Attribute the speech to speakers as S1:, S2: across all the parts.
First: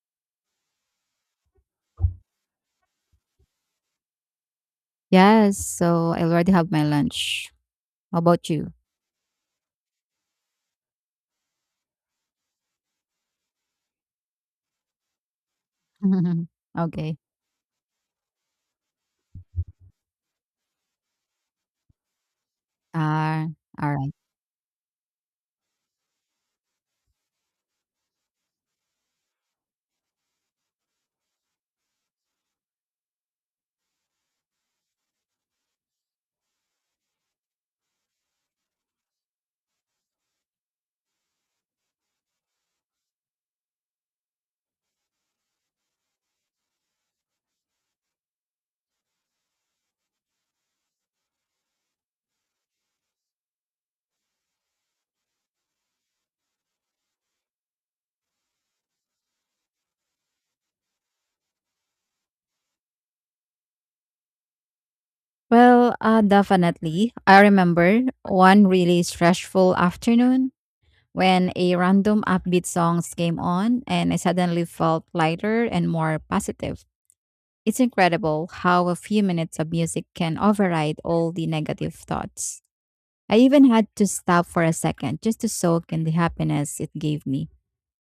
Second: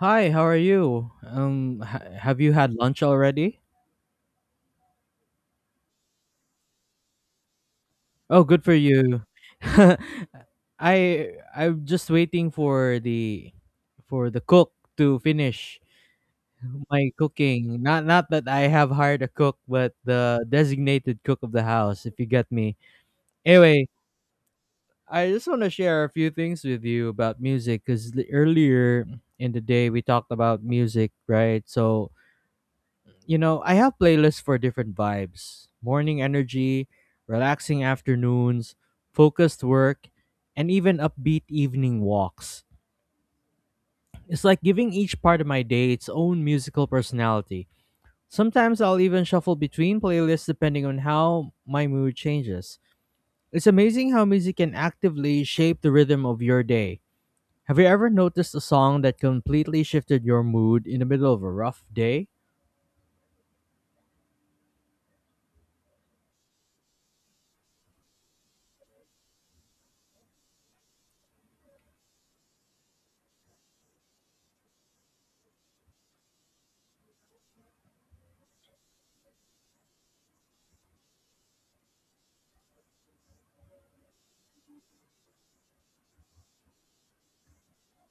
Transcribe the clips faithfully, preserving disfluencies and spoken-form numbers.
S1: Hi, how are you? Um, ha Have you had lunch already?
S2: Yes, so I already have my lunch. How
S1: Oh,
S2: about
S1: good
S2: you?
S1: for you. I I'm just waiting for the for the cook to finish my
S2: Okay.
S1: cooking. Not not that I have hired a cook, but the designated cook of the house, if you get me.
S2: Ah,
S1: Anyway,
S2: alright.
S1: I just want to share a few things with you about music because earlier in the day we talked about music, right? So you know, I have playlists for different vibes: morning energy, relaxing afternoons, focused work, and even upbeat evening walks. It's like giving each part of my day its own musical personality. Sometimes I'll even shuffle between playlists depending on how my mood changes. It's amazing how music can actively shape the rhythm of your day. Have you ever noticed a song that completely shifted your mood in the middle of a rough day?
S2: Well, uh, definitely. I remember one really stressful afternoon when a random upbeat songs came on and I suddenly felt lighter and more positive. It's incredible how a few minutes of music can override all the negative thoughts. I even had to stop for a second just to soak in the happiness it gave me.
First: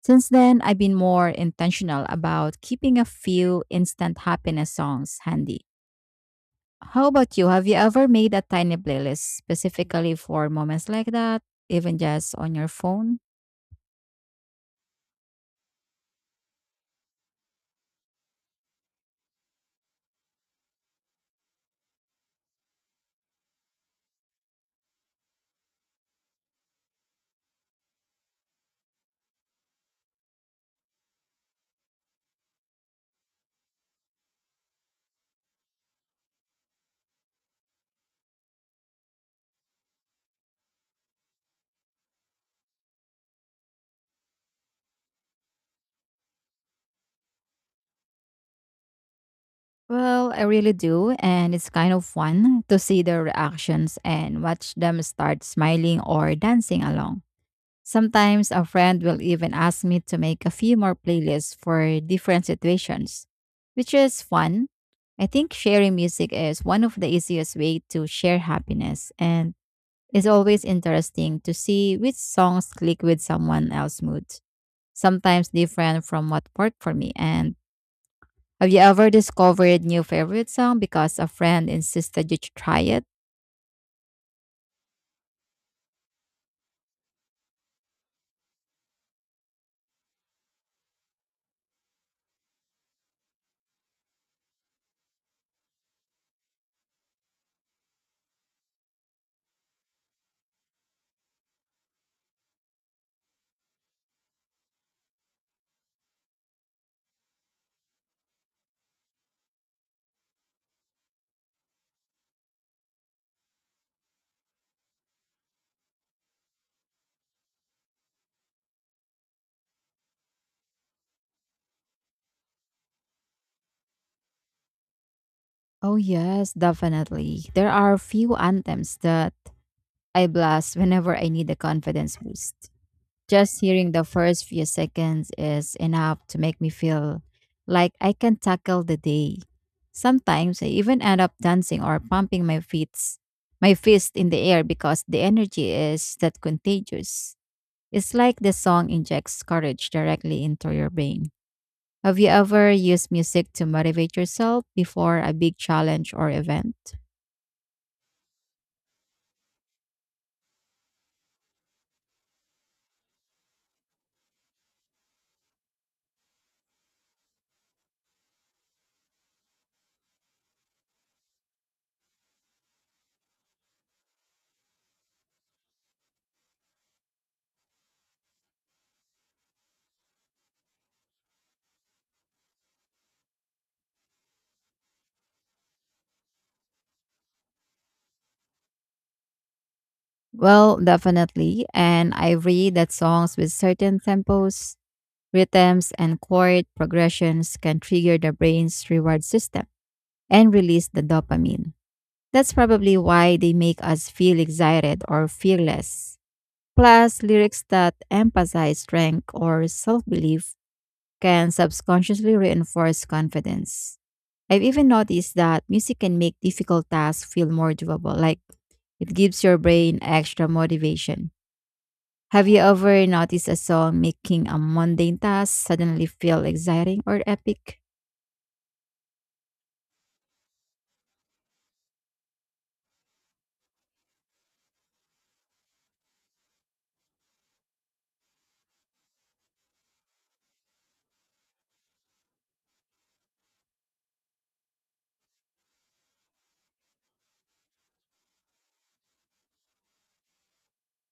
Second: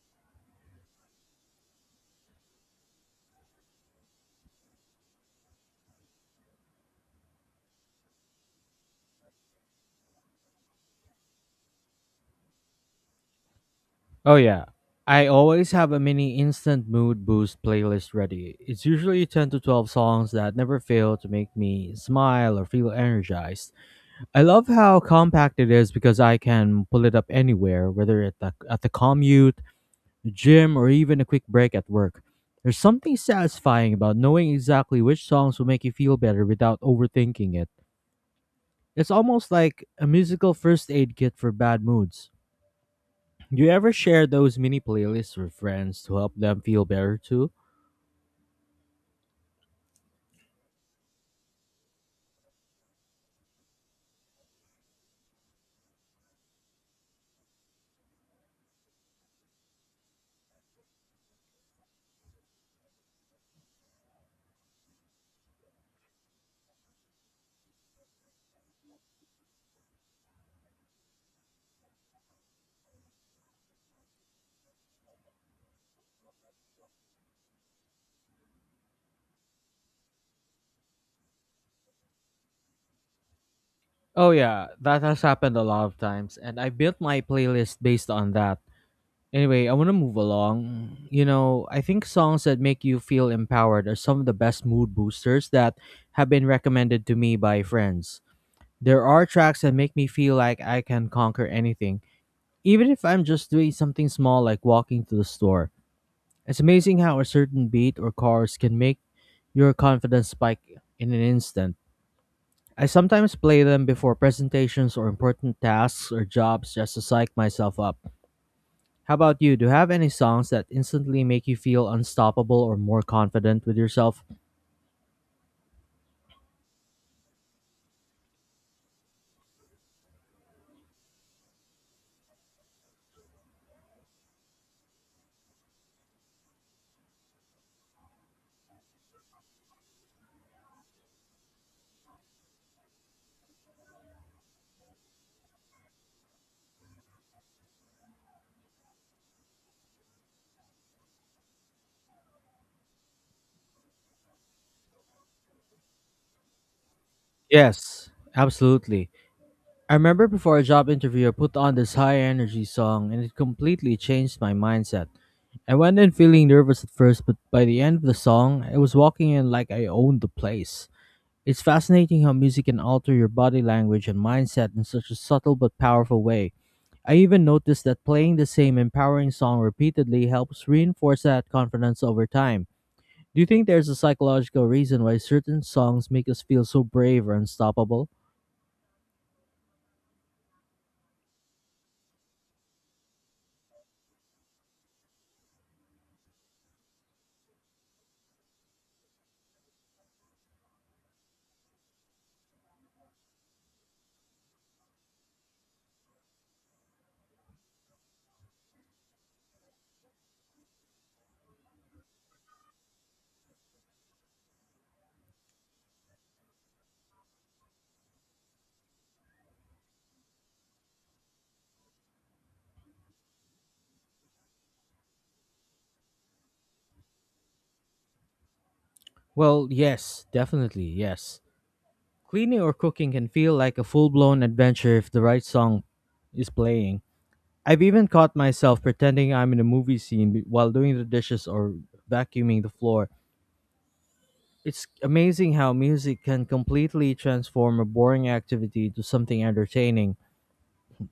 S2: Since then, I've been more intentional about keeping a few instant happiness songs handy. How about you? Have you ever made a tiny playlist specifically for moments like that, even just on your phone?
S1: Oh yeah. I always have a mini instant mood boost playlist ready. It's usually ten to twelve songs that never fail to make me smile or feel energized. I love how compact it is because I can pull it up anywhere, whether at the, at the commute, the gym, or even a quick break at work. There's something satisfying about knowing exactly which songs will make you feel better without overthinking it. It's almost like a musical first aid kit for bad moods. Do you ever share those mini playlists with friends to help them feel better too?
S2: Well, I really do, and it's kind of fun to see their reactions and watch them start smiling or dancing along. Sometimes a friend will even ask me to make a few more playlists for different situations, which is fun. I think sharing music is one of the easiest way to share happiness, and it's always interesting to see which songs click with someone else's mood, sometimes different from what worked for me. And have you ever discovered new favorite song because a friend insisted you try it?
S1: Oh yeah, that has happened a lot of times, and I built my playlist based on that. Anyway, I want to move along. You know, I think songs that make you feel empowered are some of the best mood boosters that have been recommended to me by friends. There are tracks that make me feel like I can conquer anything, even if I'm just doing something small like walking to the store. It's amazing how a certain beat or chorus can make your confidence spike in an instant. I sometimes play them before presentations or important tasks or jobs just to psych myself up. How about you? Do you have any songs that instantly make you feel unstoppable or more confident with yourself?
S2: Oh yes, definitely. There are few anthems that I blast whenever I need a confidence boost. Just hearing the first few seconds is enough to make me feel like I can tackle the day. Sometimes I even end up dancing or pumping my feet, my fist in the air because the energy is that contagious. It's like the song injects courage directly into your brain. Have you ever used music to motivate yourself before a big challenge or event?
S1: Yes, absolutely. I remember before a job interview, I put on this high energy song and it completely changed my mindset. I went in feeling nervous at first, but by the end of the song, I was walking in like I owned the place. It's fascinating how music can alter your body language and mindset in such a subtle but powerful way. I even noticed that playing the same empowering song repeatedly helps reinforce that confidence over time. Do you think there's a psychological reason why certain songs make us feel so brave or unstoppable?
S2: Well, definitely. And I read that songs with certain tempos, rhythms and chord progressions can trigger the brain's reward system and release the dopamine. That's probably why they make us feel excited or fearless. Plus, lyrics that emphasize strength or self belief can subconsciously reinforce confidence. I've even noticed that music can make difficult tasks feel more doable, like it gives your brain extra motivation. Have you ever noticed a song making a mundane task suddenly feel exciting or epic?
S1: Well, yes, definitely, yes. Cleaning or cooking can feel like a full blown adventure if the right song is playing. I've even caught myself pretending I'm in a movie scene be- while doing the dishes or vacuuming the floor. It's amazing how music can completely transform a boring activity to something entertaining.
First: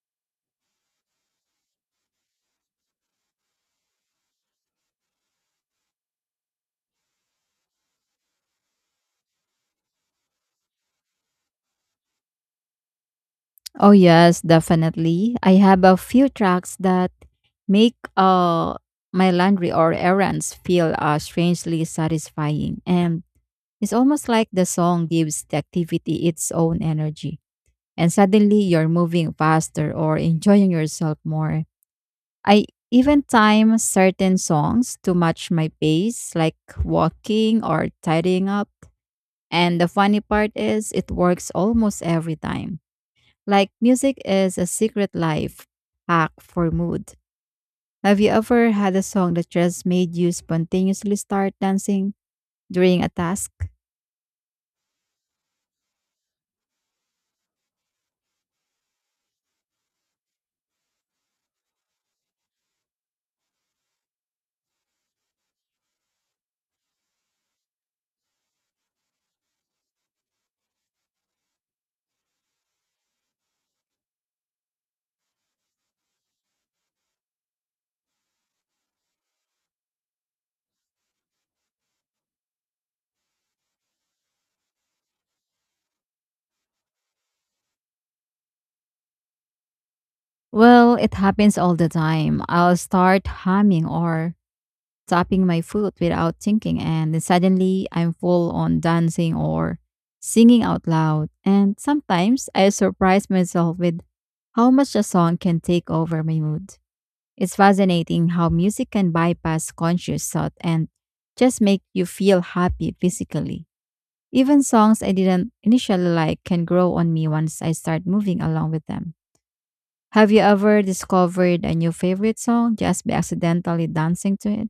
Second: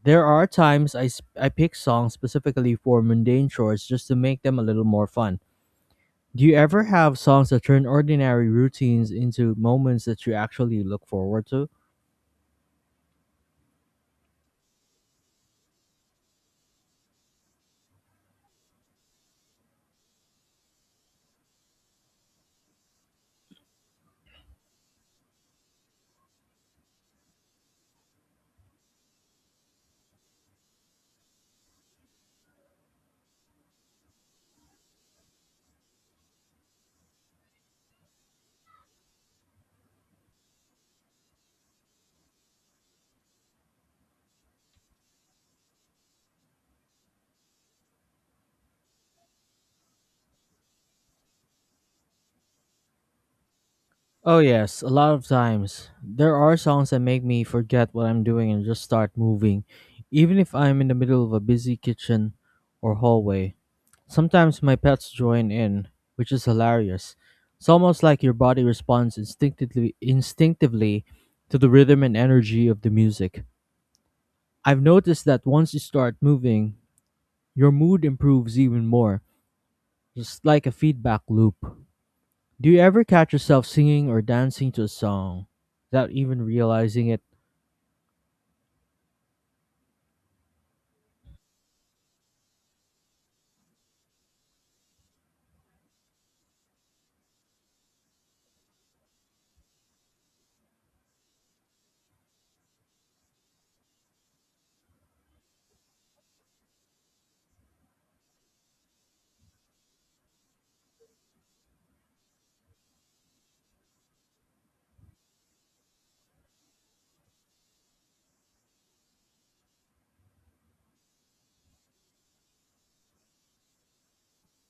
S1: There are times I, s- I pick songs specifically for mundane chores just to make them a little more fun. Do you ever have songs that turn ordinary routines into moments that you actually look forward to?
S2: Oh yes, definitely. I have a few tracks that make uh my laundry or errands feel uh, strangely satisfying, and it's almost like the song gives the activity its own energy and suddenly you're moving faster or enjoying yourself more. I even time certain songs to match my pace, like walking or tidying up, and the funny part is it works almost every time, like music is a secret life hack for mood. Have you ever had a song that just made you spontaneously start dancing during a task?
S1: Oh, yes, a lot of times. There are songs that make me forget what I'm doing and just start moving, even if I'm in the middle of a busy kitchen or hallway. Sometimes my pets join in, which is hilarious. It's almost like your body responds instinctively instinctively to the rhythm and energy of the music. I've noticed that once you start moving, your mood improves even more, just like a feedback loop. Do you ever catch yourself singing or dancing to a song without even realizing it?
S2: Well, it happens all the time. I'll start humming or tapping my foot without thinking, and then suddenly I'm full on dancing or singing out loud. And sometimes I surprise myself with how much a song can take over my mood. It's fascinating how music can bypass conscious thought and just make you feel happy physically. Even songs I didn't initially like can grow on me once I start moving along with them. Have you ever discovered a new favorite song just by accidentally dancing to it?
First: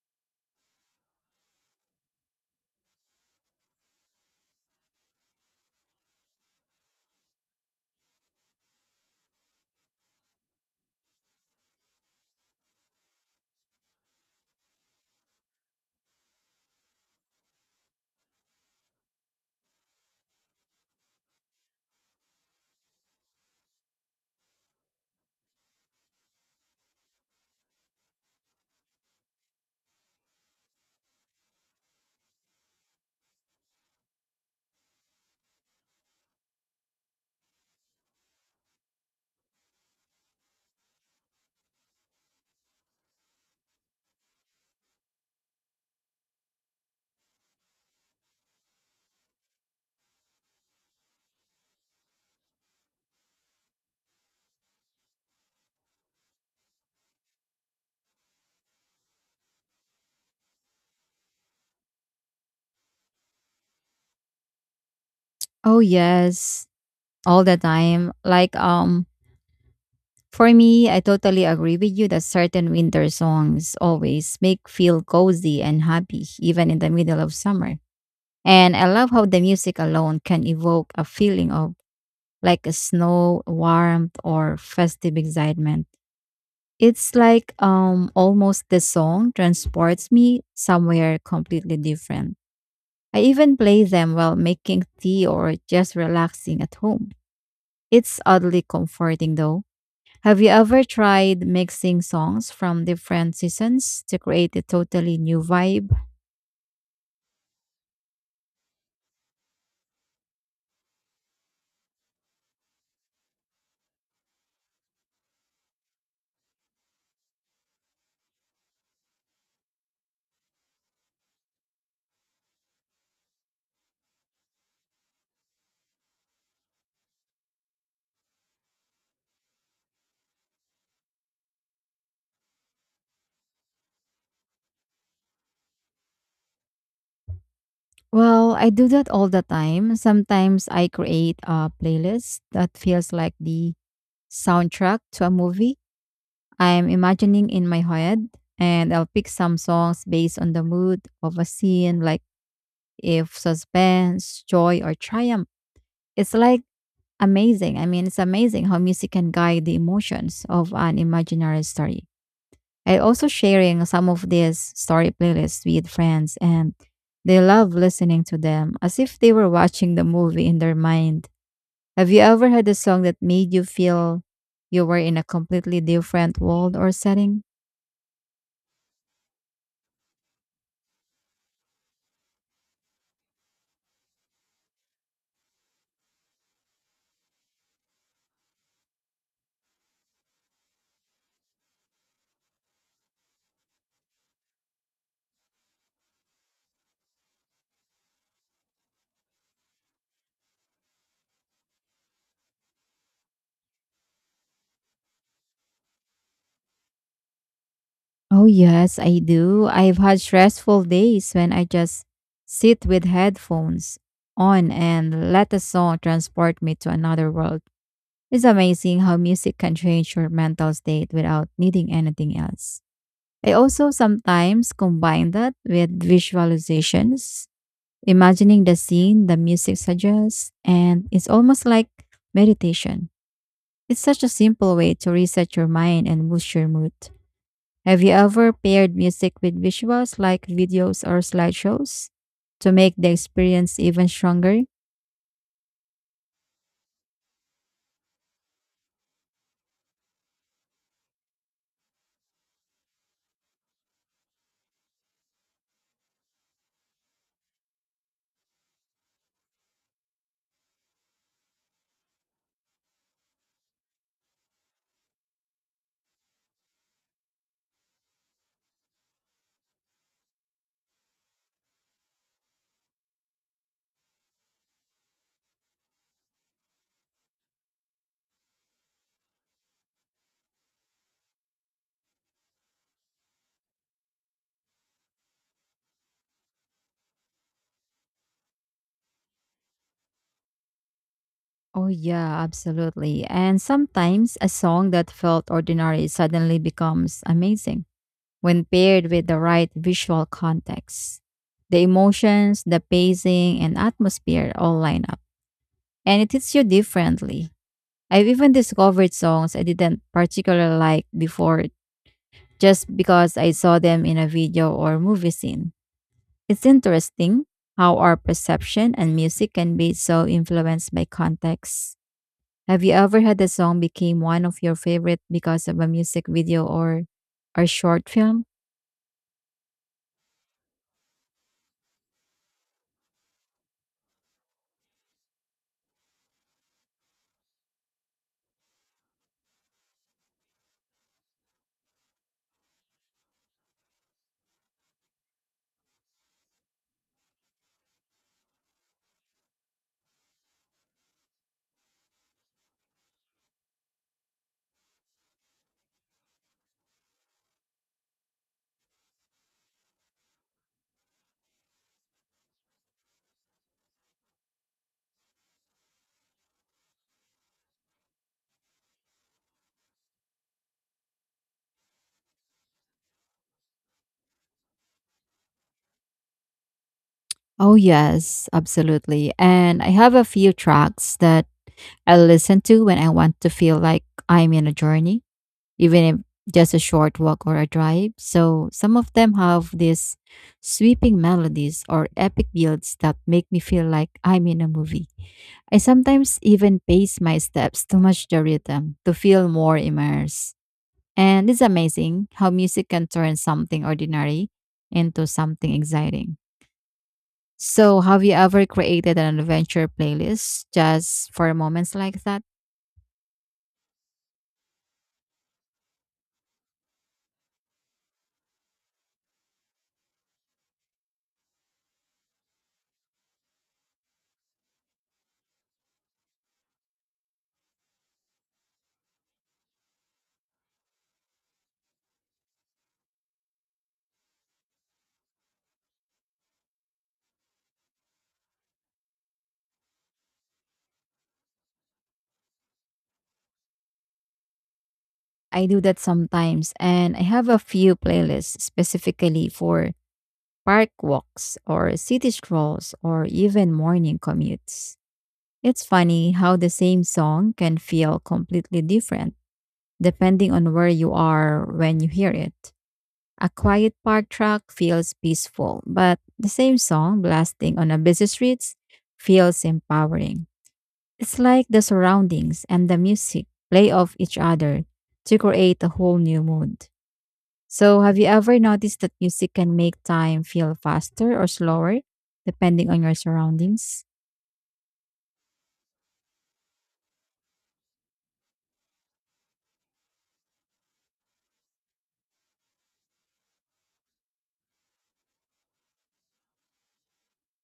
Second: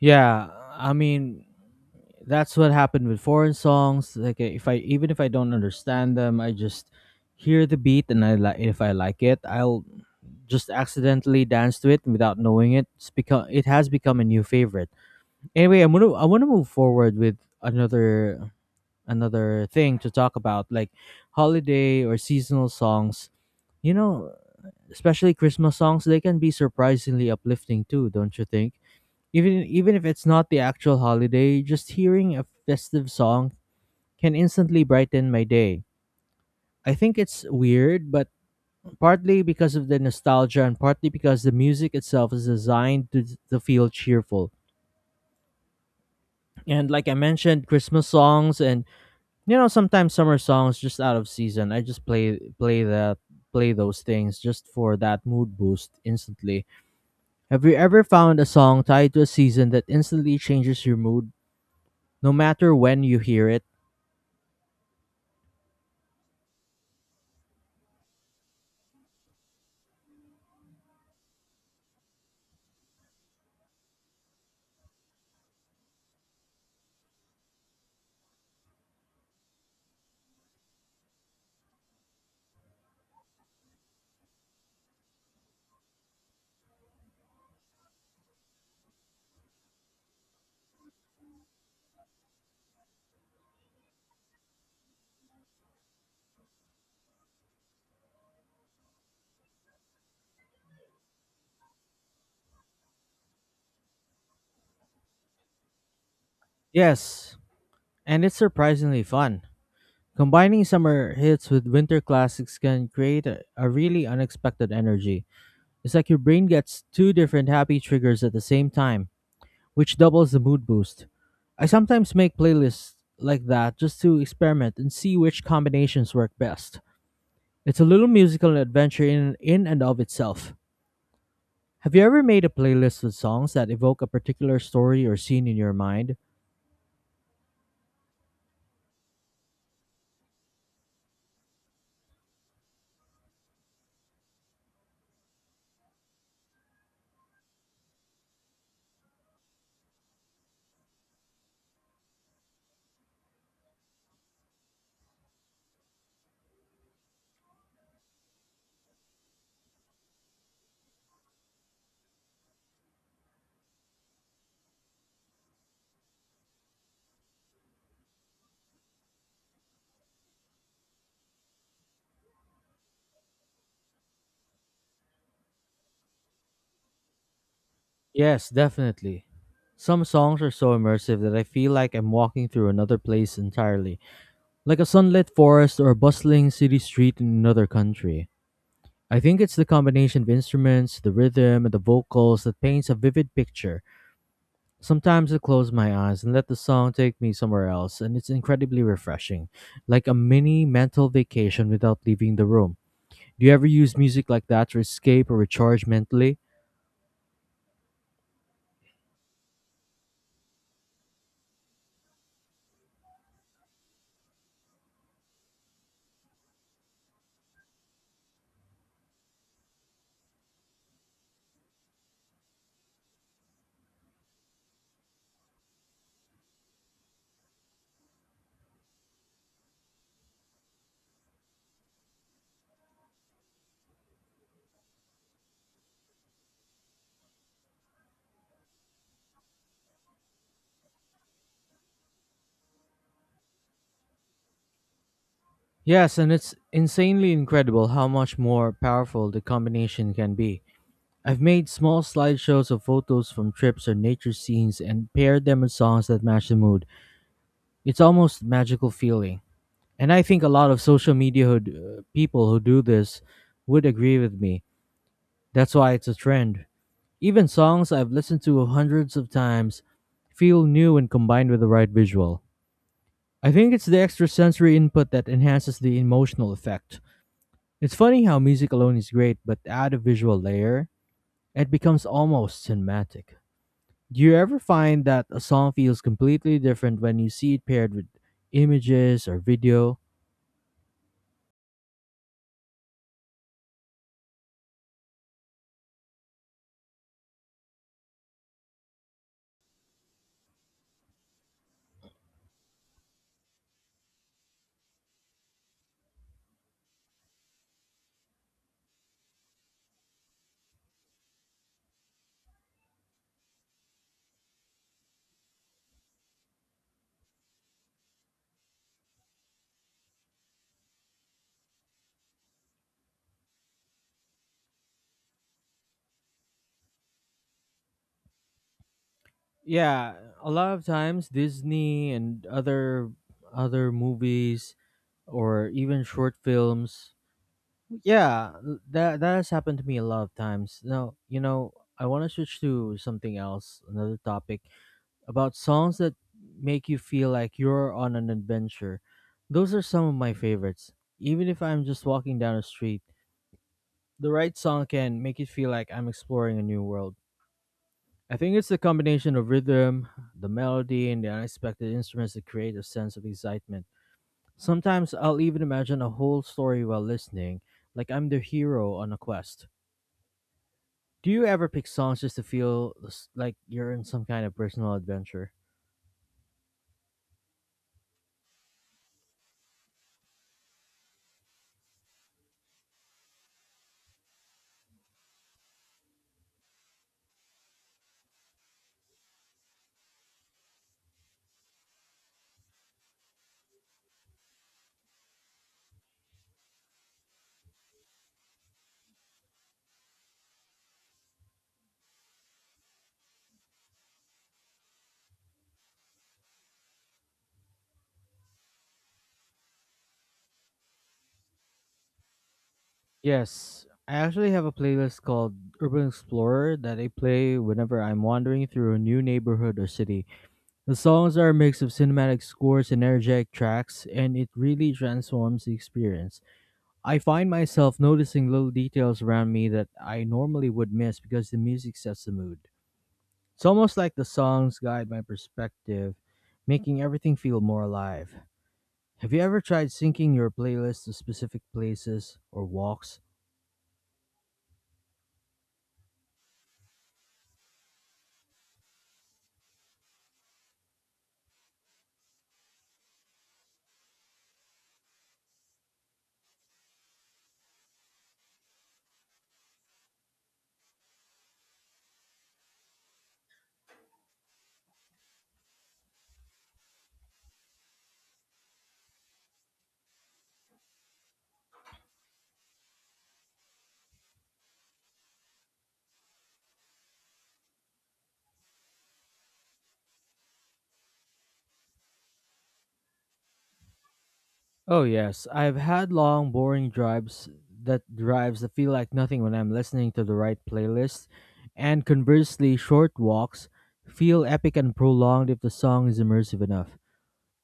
S1: Yeah, I mean, that's what happened with foreign songs. Like if I even if I don't understand them, I just hear the beat, and I like, if I like it, I'll just accidentally dance to it without knowing it. It's become it has become a new favorite. Anyway, i'm gonna I want to move forward with another another thing to talk about, like holiday or seasonal songs, you know, especially Christmas songs. They can be surprisingly uplifting too, don't you think? Even even if it's not the actual holiday, just hearing a festive song can instantly brighten my day. I think it's weird, but partly because of the nostalgia and partly because the music itself is designed to, to feel cheerful. And like I mentioned, Christmas songs and you know sometimes summer songs just out of season. I just play play that play those things just for that mood boost instantly. Have you ever found a song tied to a season that instantly changes your mood no matter when you hear it?
S2: Oh yes, all the time. Like, um for me, I totally agree with you that certain winter songs always make feel cozy and happy even in the middle of summer. And I love how the music alone can evoke a feeling of like a snow, warmth, or festive excitement. It's like, um almost the song transports me somewhere completely different. I even play them while making tea or just relaxing at home. It's oddly comforting though. Have you ever tried mixing songs from different seasons to create a totally new vibe?
S1: Yes, and it's surprisingly fun. Combining summer hits with winter classics can create a, a really unexpected energy. It's like your brain gets two different happy triggers at the same time, which doubles the mood boost. I sometimes make playlists like that just to experiment and see which combinations work best. It's a little musical adventure in, in and of itself. Have you ever made a playlist with songs that evoke a particular story or scene in your mind?
S2: Well, I do that all the time. Sometimes I create a playlist that feels like the soundtrack to a movie I'm imagining in my head, and I'll pick some songs based on the mood of a scene, like if suspense, joy, or triumph. It's like amazing. I mean, it's amazing how music can guide the emotions of an imaginary story. I also sharing some of these story playlists with friends, and they love listening to them as if they were watching the movie in their mind. Have you ever had a song that made you feel you were in a completely different world or setting?
S1: Yes, definitely. Some songs are so immersive that I feel like I'm walking through another place entirely, like a sunlit forest or a bustling city street in another country. I think it's the combination of instruments, the rhythm, and the vocals that paints a vivid picture. Sometimes I close my eyes and let the song take me somewhere else, and it's incredibly refreshing, like a mini mental vacation without leaving the room. Do you ever use music like that to escape or recharge mentally?
S2: Oh yes, I do. I've had stressful days when I just sit with headphones on and let a song transport me to another world. It's amazing how music can change your mental state without needing anything else. I also sometimes combine that with visualizations, imagining the scene the music suggests, and it's almost like meditation. It's such a simple way to reset your mind and boost your mood. Have you ever paired music with visuals like videos or slideshows to make the experience even stronger?
S1: Yes, and it's insanely incredible how much more powerful the combination can be. I've made small slideshows of photos from trips or nature scenes and paired them with songs that match the mood. It's almost magical feeling. And I think a lot of social media who d- uh, people who do this would agree with me. That's why it's a trend. Even songs I've listened to hundreds of times feel new when combined with the right visual. I think it's the extra sensory input that enhances the emotional effect. It's funny how music alone is great, but add a visual layer, it becomes almost cinematic. Do you ever find that a song feels completely different when you see it paired with images or video?
S2: Oh, yeah, absolutely. And sometimes a song that felt ordinary suddenly becomes amazing when paired with the right visual context. The emotions, the pacing, and atmosphere all line up, and it hits you differently. I've even discovered songs I didn't particularly like before just because I saw them in a video or movie scene. It's interesting how our perception and music can be so influenced by context. Have you ever had a song became one of your favorite because of a music video or or short film?
S1: Yeah, a lot of times Disney and other other movies or even short films. Yeah, that that has happened to me a lot of times. Now, you know, I want to switch to something else, another topic, about songs that make you feel like you're on an adventure. Those are some of my favorites. Even if I'm just walking down a street, the right song can make it feel like I'm exploring a new world. I think it's the combination of rhythm, the melody, and the unexpected instruments that create a sense of excitement. Sometimes I'll even imagine a whole story while listening, like I'm the hero on a quest. Do you ever pick songs just to feel s- like you're in some kind of personal adventure?
S2: Oh, yes, absolutely. And I have a few tracks that I listen to when I want to feel like I'm in a journey, even if just a short walk or a drive. So some of them have these sweeping melodies or epic builds that make me feel like I'm in a movie. I sometimes even pace my steps to match the rhythm to feel more immersed. And it's amazing how music can turn something ordinary into something exciting. So, have you ever created an adventure playlist just for moments like that?
S1: Yes, I actually have a playlist called Urban Explorer that I play whenever I'm wandering through a new neighborhood or city. The songs are a mix of cinematic scores and energetic tracks, and it really transforms the experience. I find myself noticing little details around me that I normally would miss because the music sets the mood. It's almost like the songs guide my perspective, making everything feel more alive. Have you ever tried syncing your playlist to specific places or walks?
S2: I do that sometimes, and I have a few playlists specifically for park walks or city strolls or even morning commutes. It's funny how the same song can feel completely different depending on where you are when you hear it. A quiet park track feels peaceful, but the same song blasting on a busy streets feels empowering. It's like the surroundings and the music play off each other to create a whole new mood. So, have you ever noticed that music can make time feel faster or slower depending on your surroundings?
S1: Oh yes, I've had long boring drives that drives that feel like nothing when I'm listening to the right playlist, and conversely, short walks feel epic and prolonged if the song is immersive enough.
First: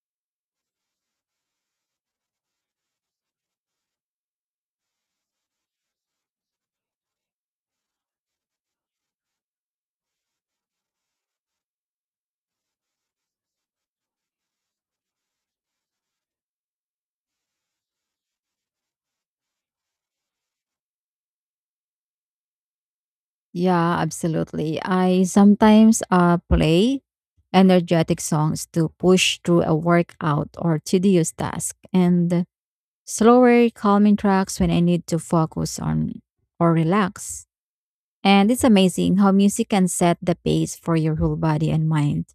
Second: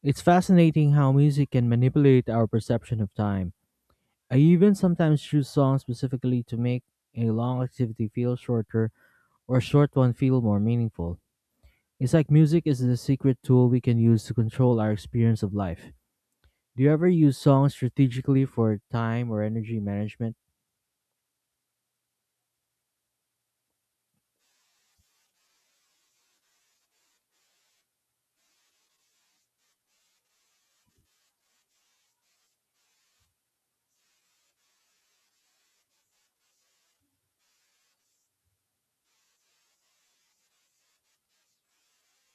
S1: It's fascinating how music can manipulate our perception of time. I even sometimes choose songs specifically to make a long activity feel shorter or a short one feel more meaningful. It's like music is the secret tool we can use to control our experience of life. Do you ever use songs strategically for time or energy management?
S2: Yeah, absolutely. I sometimes uh, play energetic songs to push through a workout or tedious task, and slower, calming tracks when I need to focus on or relax. And it's amazing how music can set the pace for your whole body and mind.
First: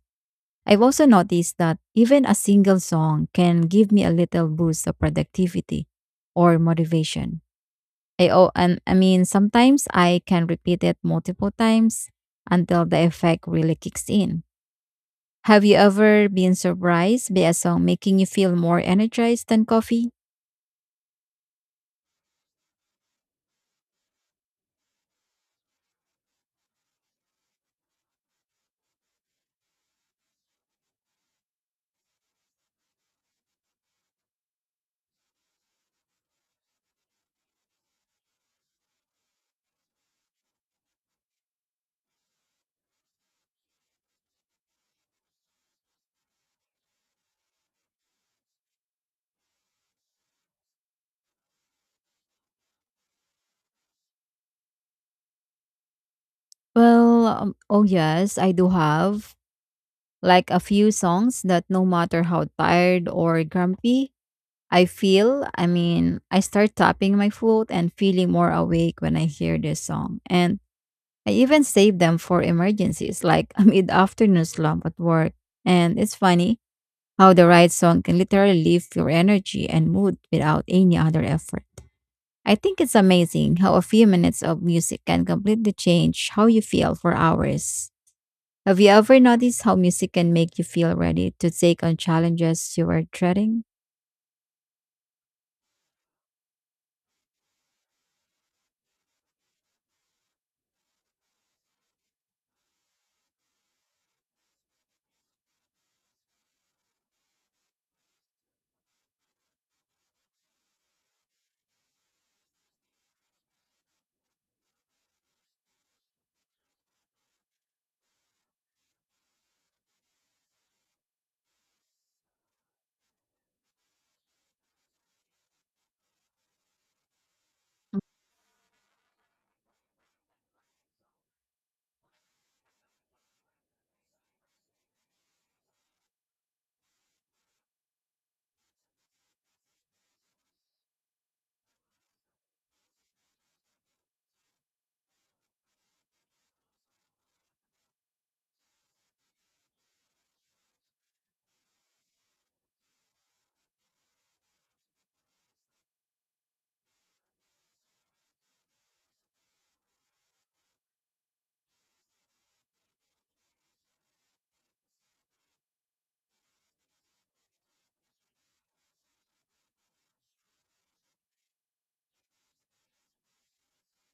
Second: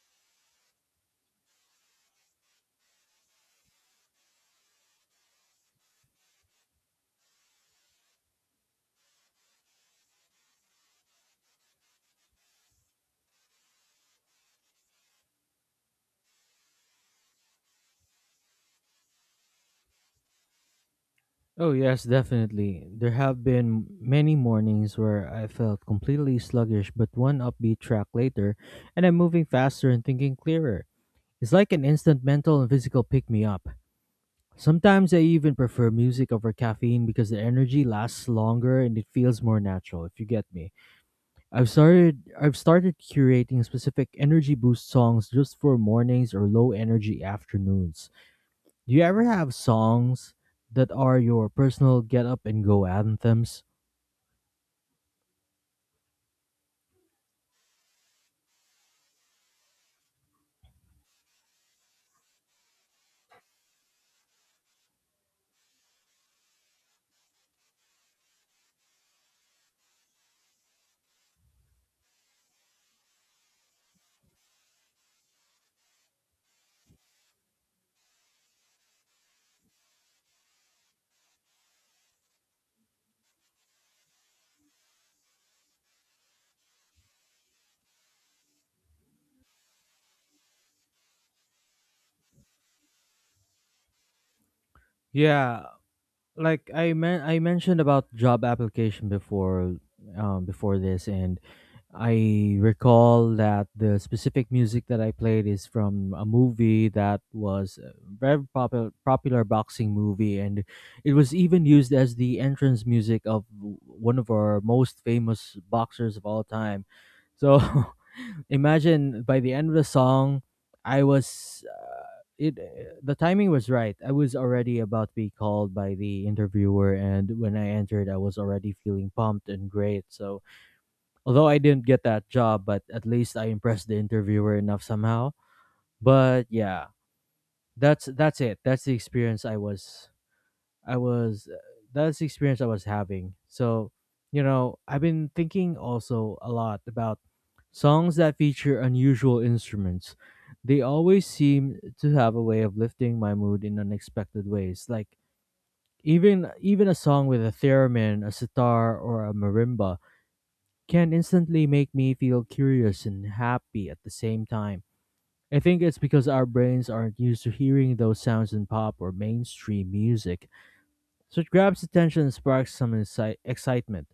S2: I've also noticed that even a single song can give me a little boost of productivity or motivation. I oh, and I mean sometimes I can repeat it multiple times until the effect really kicks in. Have you ever been surprised by a song making you feel more energized than coffee?
S1: Oh, yes, definitely. There have been many mornings where I felt completely sluggish, but one upbeat track later, and I'm moving faster and thinking clearer. It's like an instant mental and physical pick me up. Sometimes I even prefer music over caffeine because the energy lasts longer and it feels more natural, if you get me. I've started I've started curating specific energy boost songs just for mornings or low energy afternoons. Do you ever have songs that are your personal get up and go anthems?
S2: Well, um, oh yes, I do have like a few songs that no matter how tired or grumpy I feel, I mean, I start tapping my foot and feeling more awake when I hear this song. And I even save them for emergencies like a mid afternoon slump at work. And it's funny how the right song can literally lift your energy and mood without any other effort. I think it's amazing how a few minutes of music can completely change how you feel for hours. Have you ever noticed how music can make you feel ready to take on challenges you were dreading?
S1: Yeah, like I men- I mentioned about job application before um before this and I recall that the specific music that I played is from a movie that was a very popular popular boxing movie, and it was even used as the entrance music of w- one of our most famous boxers of all time. So imagine by the end of the song I was uh, it uh, the timing was right. I was already about to be called by the interviewer, and when I entered I was already feeling pumped and great. So although I didn't get that job, but at least I impressed the interviewer enough somehow. But yeah, that's that's it. That's the experience I was I was uh, that's the experience I was having. So, you know, I've been thinking also a lot about songs that feature unusual instruments. They always seem to have a way of lifting my mood in unexpected ways. Like even even a song with a theremin, a sitar, or a marimba can instantly make me feel curious and happy at the same time. I think it's because our brains aren't used to hearing those sounds in pop or mainstream music, so it grabs attention and sparks some inci- excitement.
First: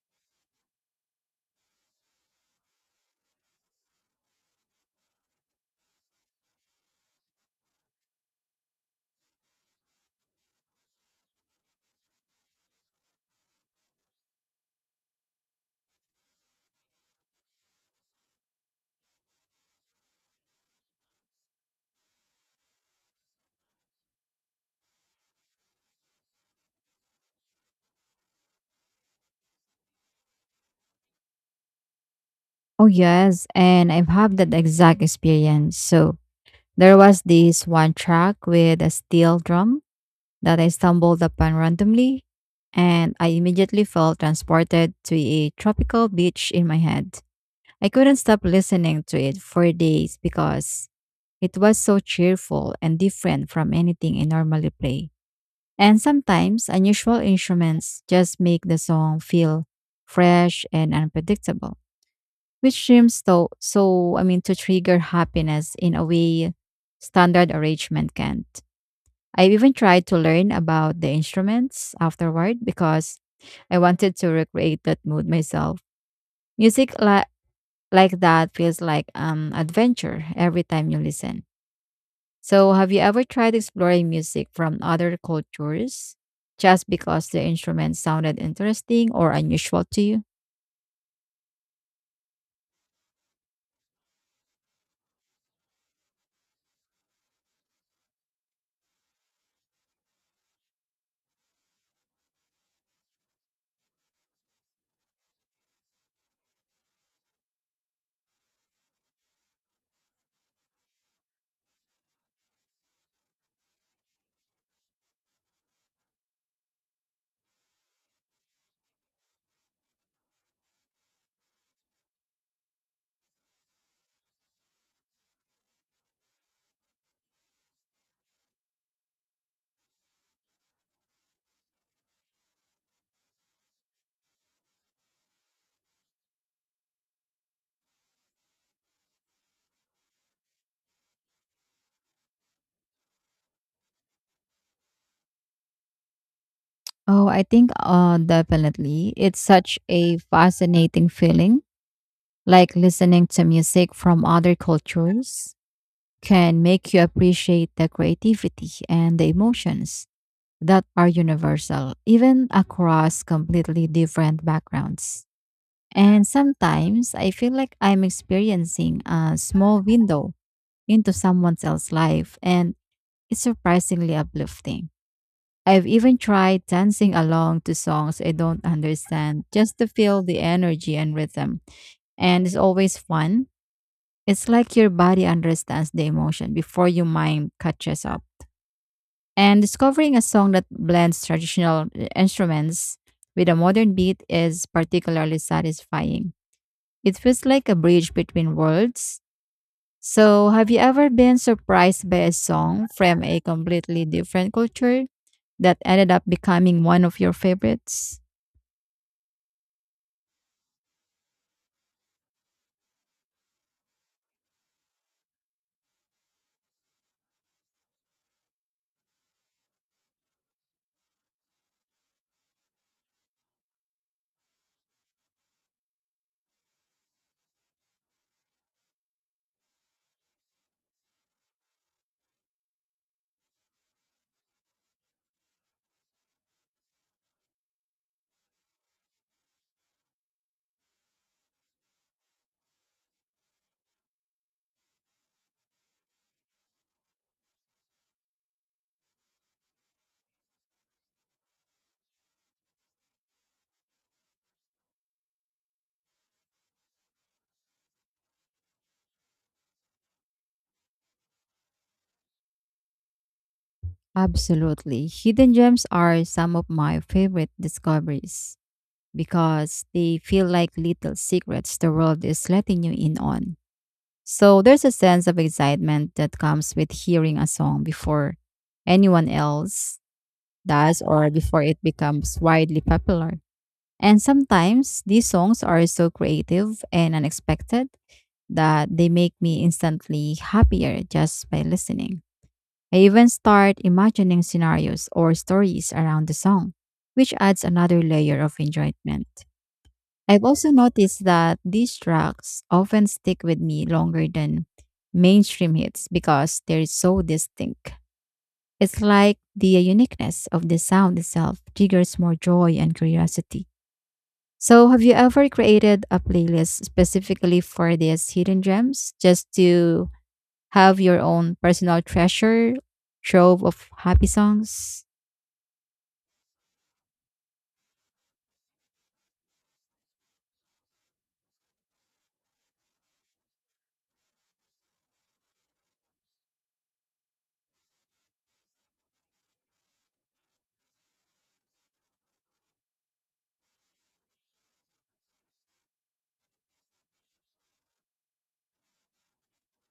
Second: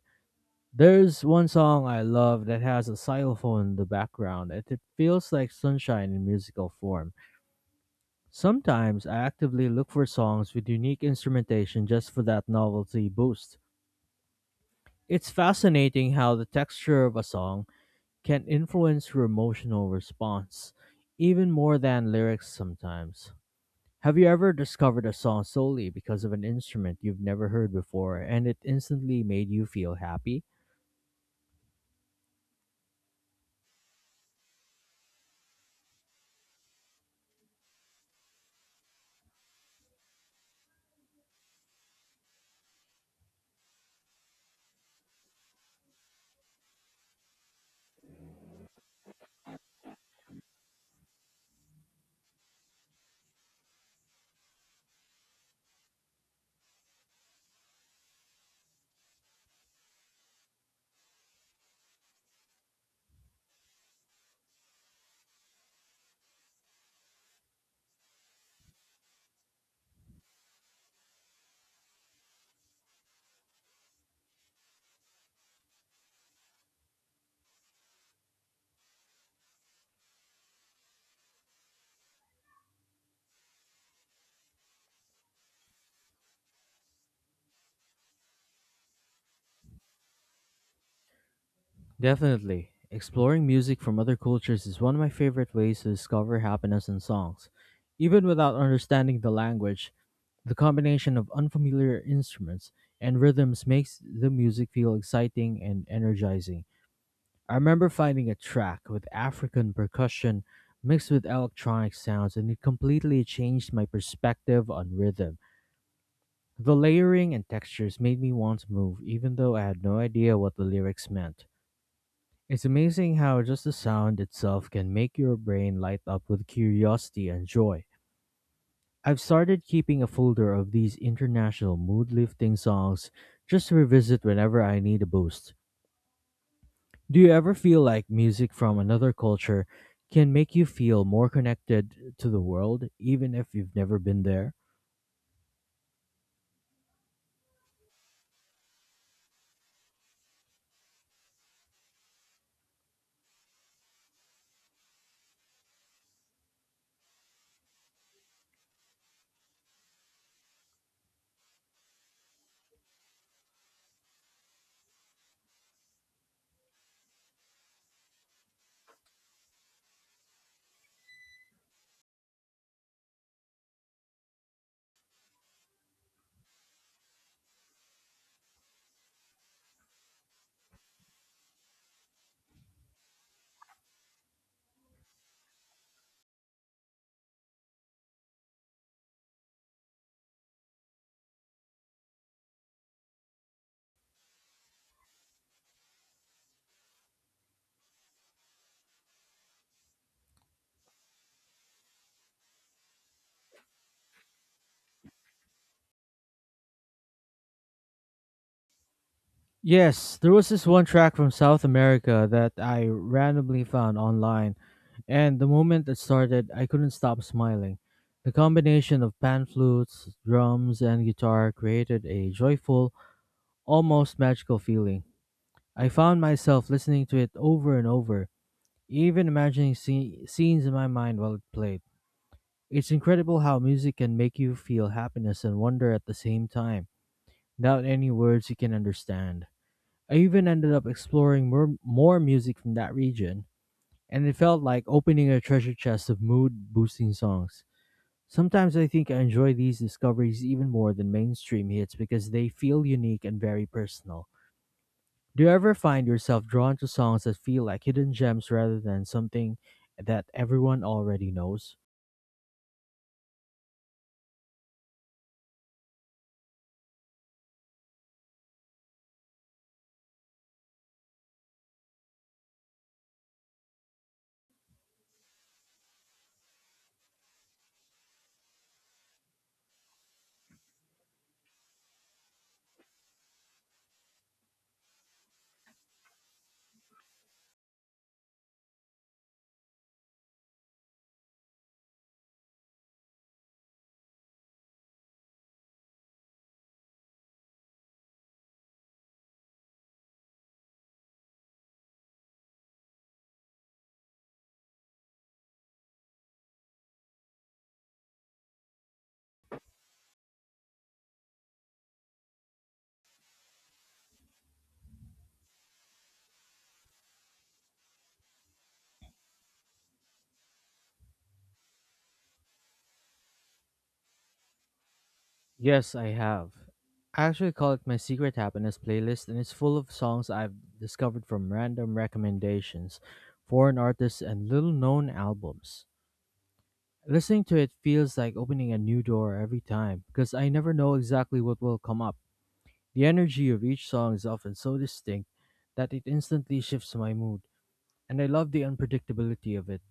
S1: There's one song I love that has a xylophone in the background, and it feels like sunshine in musical form. Sometimes I actively look for songs with unique instrumentation just for that novelty boost. It's fascinating how the texture of a song can influence your emotional response, even more than lyrics sometimes. Have you ever discovered a song solely because of an instrument you've never heard before and it instantly made you feel happy?
S2: Oh, yes. And I've had that exact experience. So there was this one track with a steel drum that I stumbled upon randomly, and I immediately felt transported to a tropical beach in my head. I couldn't stop listening to it for days because it was so cheerful and different from anything I normally play. And sometimes unusual instruments just make the song feel fresh and unpredictable. Which dreams though, so I mean to trigger happiness in a way standard arrangement can't. I even tried to learn about the instruments afterward because I wanted to recreate that mood myself. Music li- like that feels like um adventure every time you listen. So have you ever tried exploring music from other cultures just because the instruments sounded interesting or unusual to you?
S1: Definitely. Exploring music from other cultures is one of my favorite ways to discover happiness in songs. Even without understanding the language, the combination of unfamiliar instruments and rhythms makes the music feel exciting and energizing. I remember finding a track with African percussion mixed with electronic sounds, and it completely changed my perspective on rhythm. The layering and textures made me want to move, even though I had no idea what the lyrics meant. It's amazing how just the sound itself can make your brain light up with curiosity and joy. I've started keeping a folder of these international mood lifting songs just to revisit whenever I need a boost. Do you ever feel like music from another culture can make you feel more connected to the world, even if you've never been there?
S2: Oh, I think uh definitely. It's such a fascinating feeling. Like listening to music from other cultures can make you appreciate the creativity and the emotions that are universal, even across completely different backgrounds. And sometimes I feel like I'm experiencing a small window into someone else's life, and it's surprisingly uplifting. I've even tried dancing along to songs I don't understand just to feel the energy and rhythm. And it's always fun. It's like your body understands the emotion before your mind catches up. And discovering a song that blends traditional uh, instruments with a modern beat is particularly satisfying. It feels like a bridge between worlds. So, have you ever been surprised by a song from a completely different culture that ended up becoming one of your favorites?
S1: Yes, there was this one track from South America that I randomly found online, and the moment it started, I couldn't stop smiling. The combination of pan flutes, drums, and guitar created a joyful, almost magical feeling. I found myself listening to it over and over, even imagining sce- scenes in my mind while it played. It's incredible how music can make you feel happiness and wonder at the same time, without any words you can understand. I even ended up exploring more, more music from that region, and it felt like opening a treasure chest of mood boosting songs. Sometimes I think I enjoy these discoveries even more than mainstream hits because they feel unique and very personal. Do you ever find yourself drawn to songs that feel like hidden gems rather than something that everyone already knows?
S2: Absolutely. Hidden gems are some of my favorite discoveries because they feel like little secrets the world is letting you in on. So there's a sense of excitement that comes with hearing a song before anyone else does or before it becomes widely popular. And sometimes these songs are so creative and unexpected that they make me instantly happier just by listening. I even start imagining scenarios or stories around the song, which adds another layer of enjoyment. I've also noticed that these tracks often stick with me longer than mainstream hits because they're so distinct. It's like the uniqueness of the sound itself triggers more joy and curiosity. So, have you ever created a playlist specifically for these hidden gems just to have your own personal treasure trove of happy songs?
S1: Yes, I have. I actually call it my secret happiness playlist, and it's full of songs I've discovered from random recommendations, foreign artists, and little known albums. Listening to it feels like opening a new door every time because I never know exactly what will come up. The energy of each song is often so distinct that it instantly shifts my mood, and I love the unpredictability of it.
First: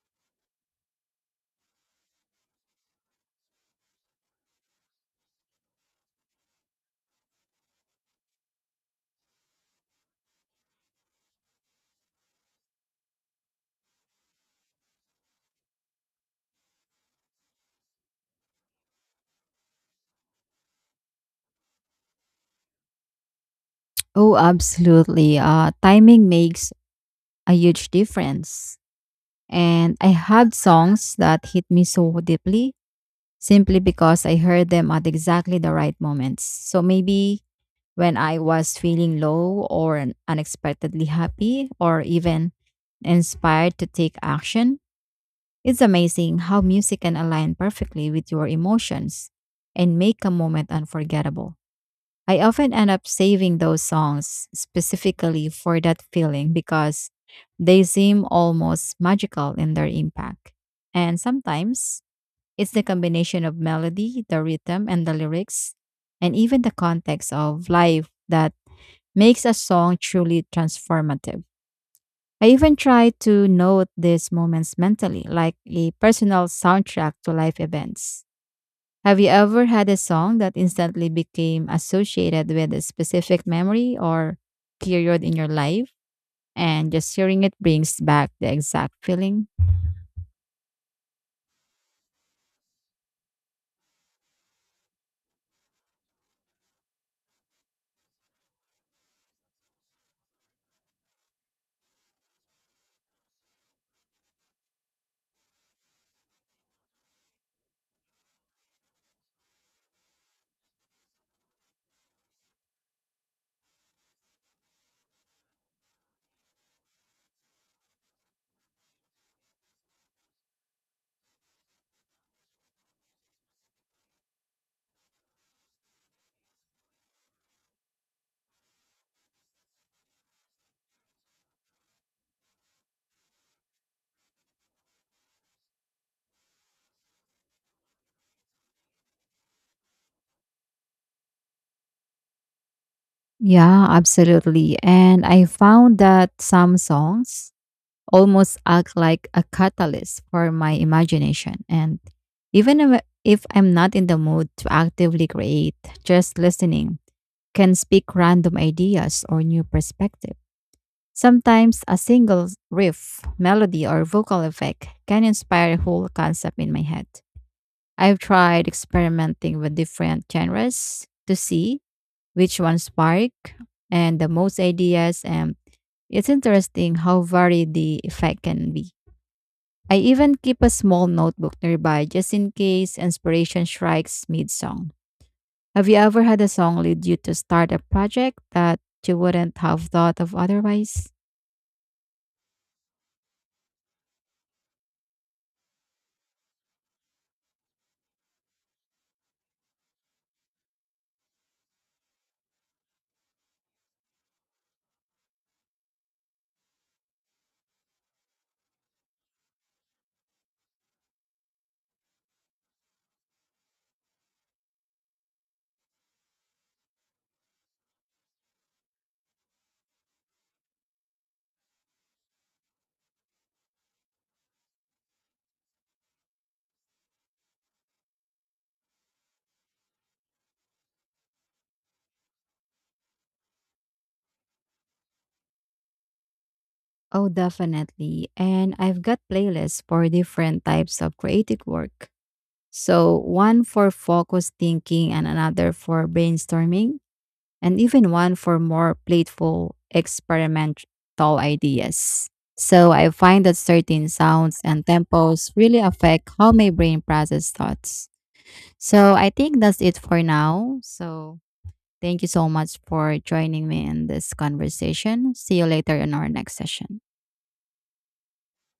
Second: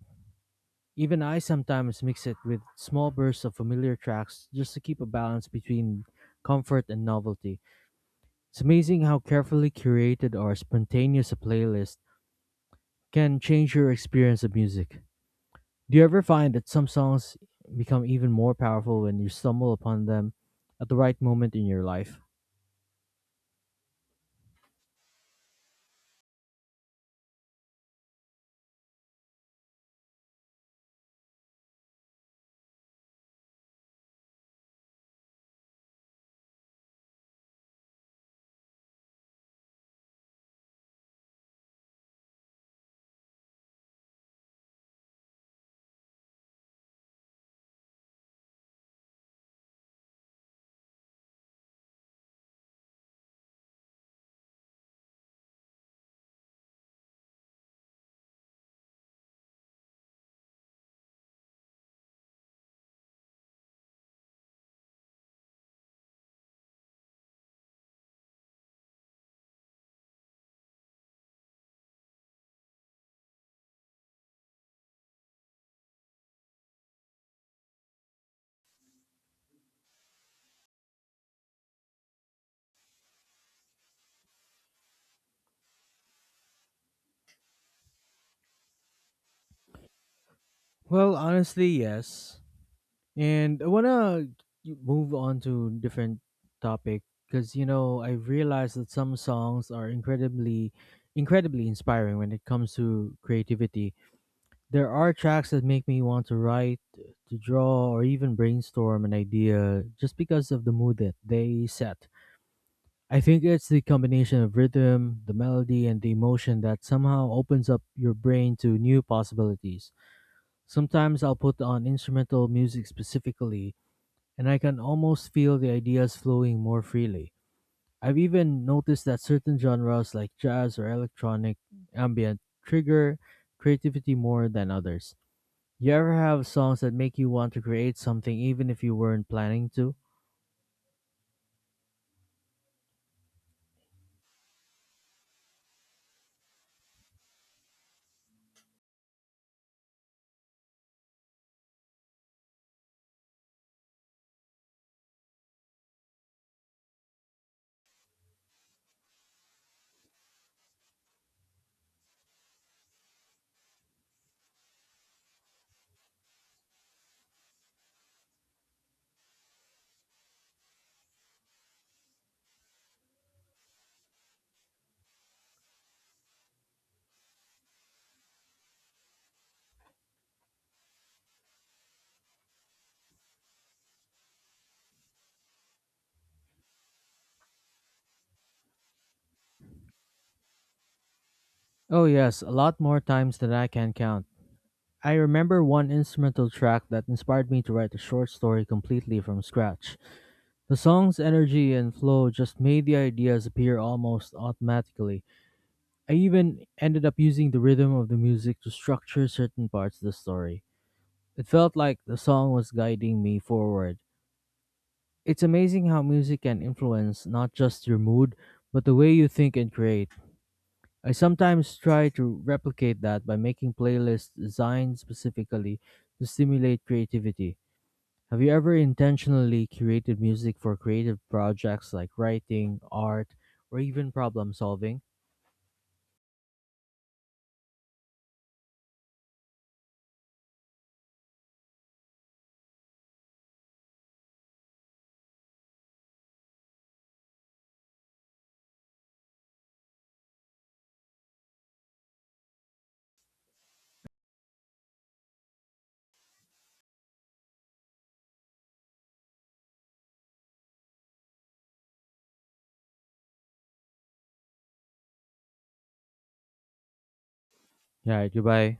S1: Even I sometimes mix it with small bursts of familiar tracks just to keep a balance between comfort and novelty. It's amazing how carefully curated or spontaneous a playlist can change your experience of music. Do you ever find that some songs become even more powerful when you stumble upon them at the right moment in your life?
S2: Oh, absolutely. Uh, timing makes a huge difference. And I had songs that hit me so deeply simply because I heard them at exactly the right moments. So maybe when I was feeling low or un- unexpectedly happy or even inspired to take action, it's amazing how music can align perfectly with your emotions and make a moment unforgettable. I often end up saving those songs specifically for that feeling because they seem almost magical in their impact. And sometimes it's the combination of melody, the rhythm, and the lyrics, and even the context of life that makes a song truly transformative. I even try to note these moments mentally, like a personal soundtrack to life events. Have you ever had a song that instantly became associated with a specific memory or period in your life? And just hearing it brings back the exact feeling?
S1: Well, honestly, yes. And I want to move on to different topic because, you know, I realized that some songs are incredibly incredibly inspiring when it comes to creativity. There are tracks that make me want to write, to draw, or even brainstorm an idea just because of the mood that they set. I think it's the combination of rhythm, the melody, and the emotion that somehow opens up your brain to new possibilities. Sometimes I'll put on instrumental music specifically, and I can almost feel the ideas flowing more freely. I've even noticed that certain genres like jazz or electronic ambient trigger creativity more than others. You ever have songs that make you want to create something even if you weren't planning to?
S2: Yeah, absolutely. And I found that some songs almost act like a catalyst for my imagination. And even if if I'm not in the mood to actively create, just listening can speak random ideas or new perspectives. Sometimes a single riff, melody, or vocal effect can inspire a whole concept in my head. I've tried experimenting with different genres to see which one spark and the most ideas, and it's interesting how varied the effect can be. I even keep a small notebook nearby just in case inspiration strikes mid song. Have you ever had a song lead you to start a project that you wouldn't have thought of otherwise?
S1: Oh, yes, a lot more times than I can count. I remember one instrumental track that inspired me to write a short story completely from scratch. The song's energy and flow just made the ideas appear almost automatically. I even ended up using the rhythm of the music to structure certain parts of the story. It felt like the song was guiding me forward. It's amazing how music can influence not just your mood, but the way you think and create. I sometimes try to replicate that by making playlists designed specifically to stimulate creativity. Have you ever intentionally curated music for creative projects like writing, art, or even problem solving?
S2: Oh, definitely. And I've got playlists for different types of creative work. So, one for focused thinking and another for brainstorming, and even one for more playful, experimental ideas. So, I find that certain sounds and tempos really affect how my brain processes thoughts. So, I think that's it for now. So, thank you so much for joining me in this conversation. See you later in our next session.
S1: Yeah, goodbye.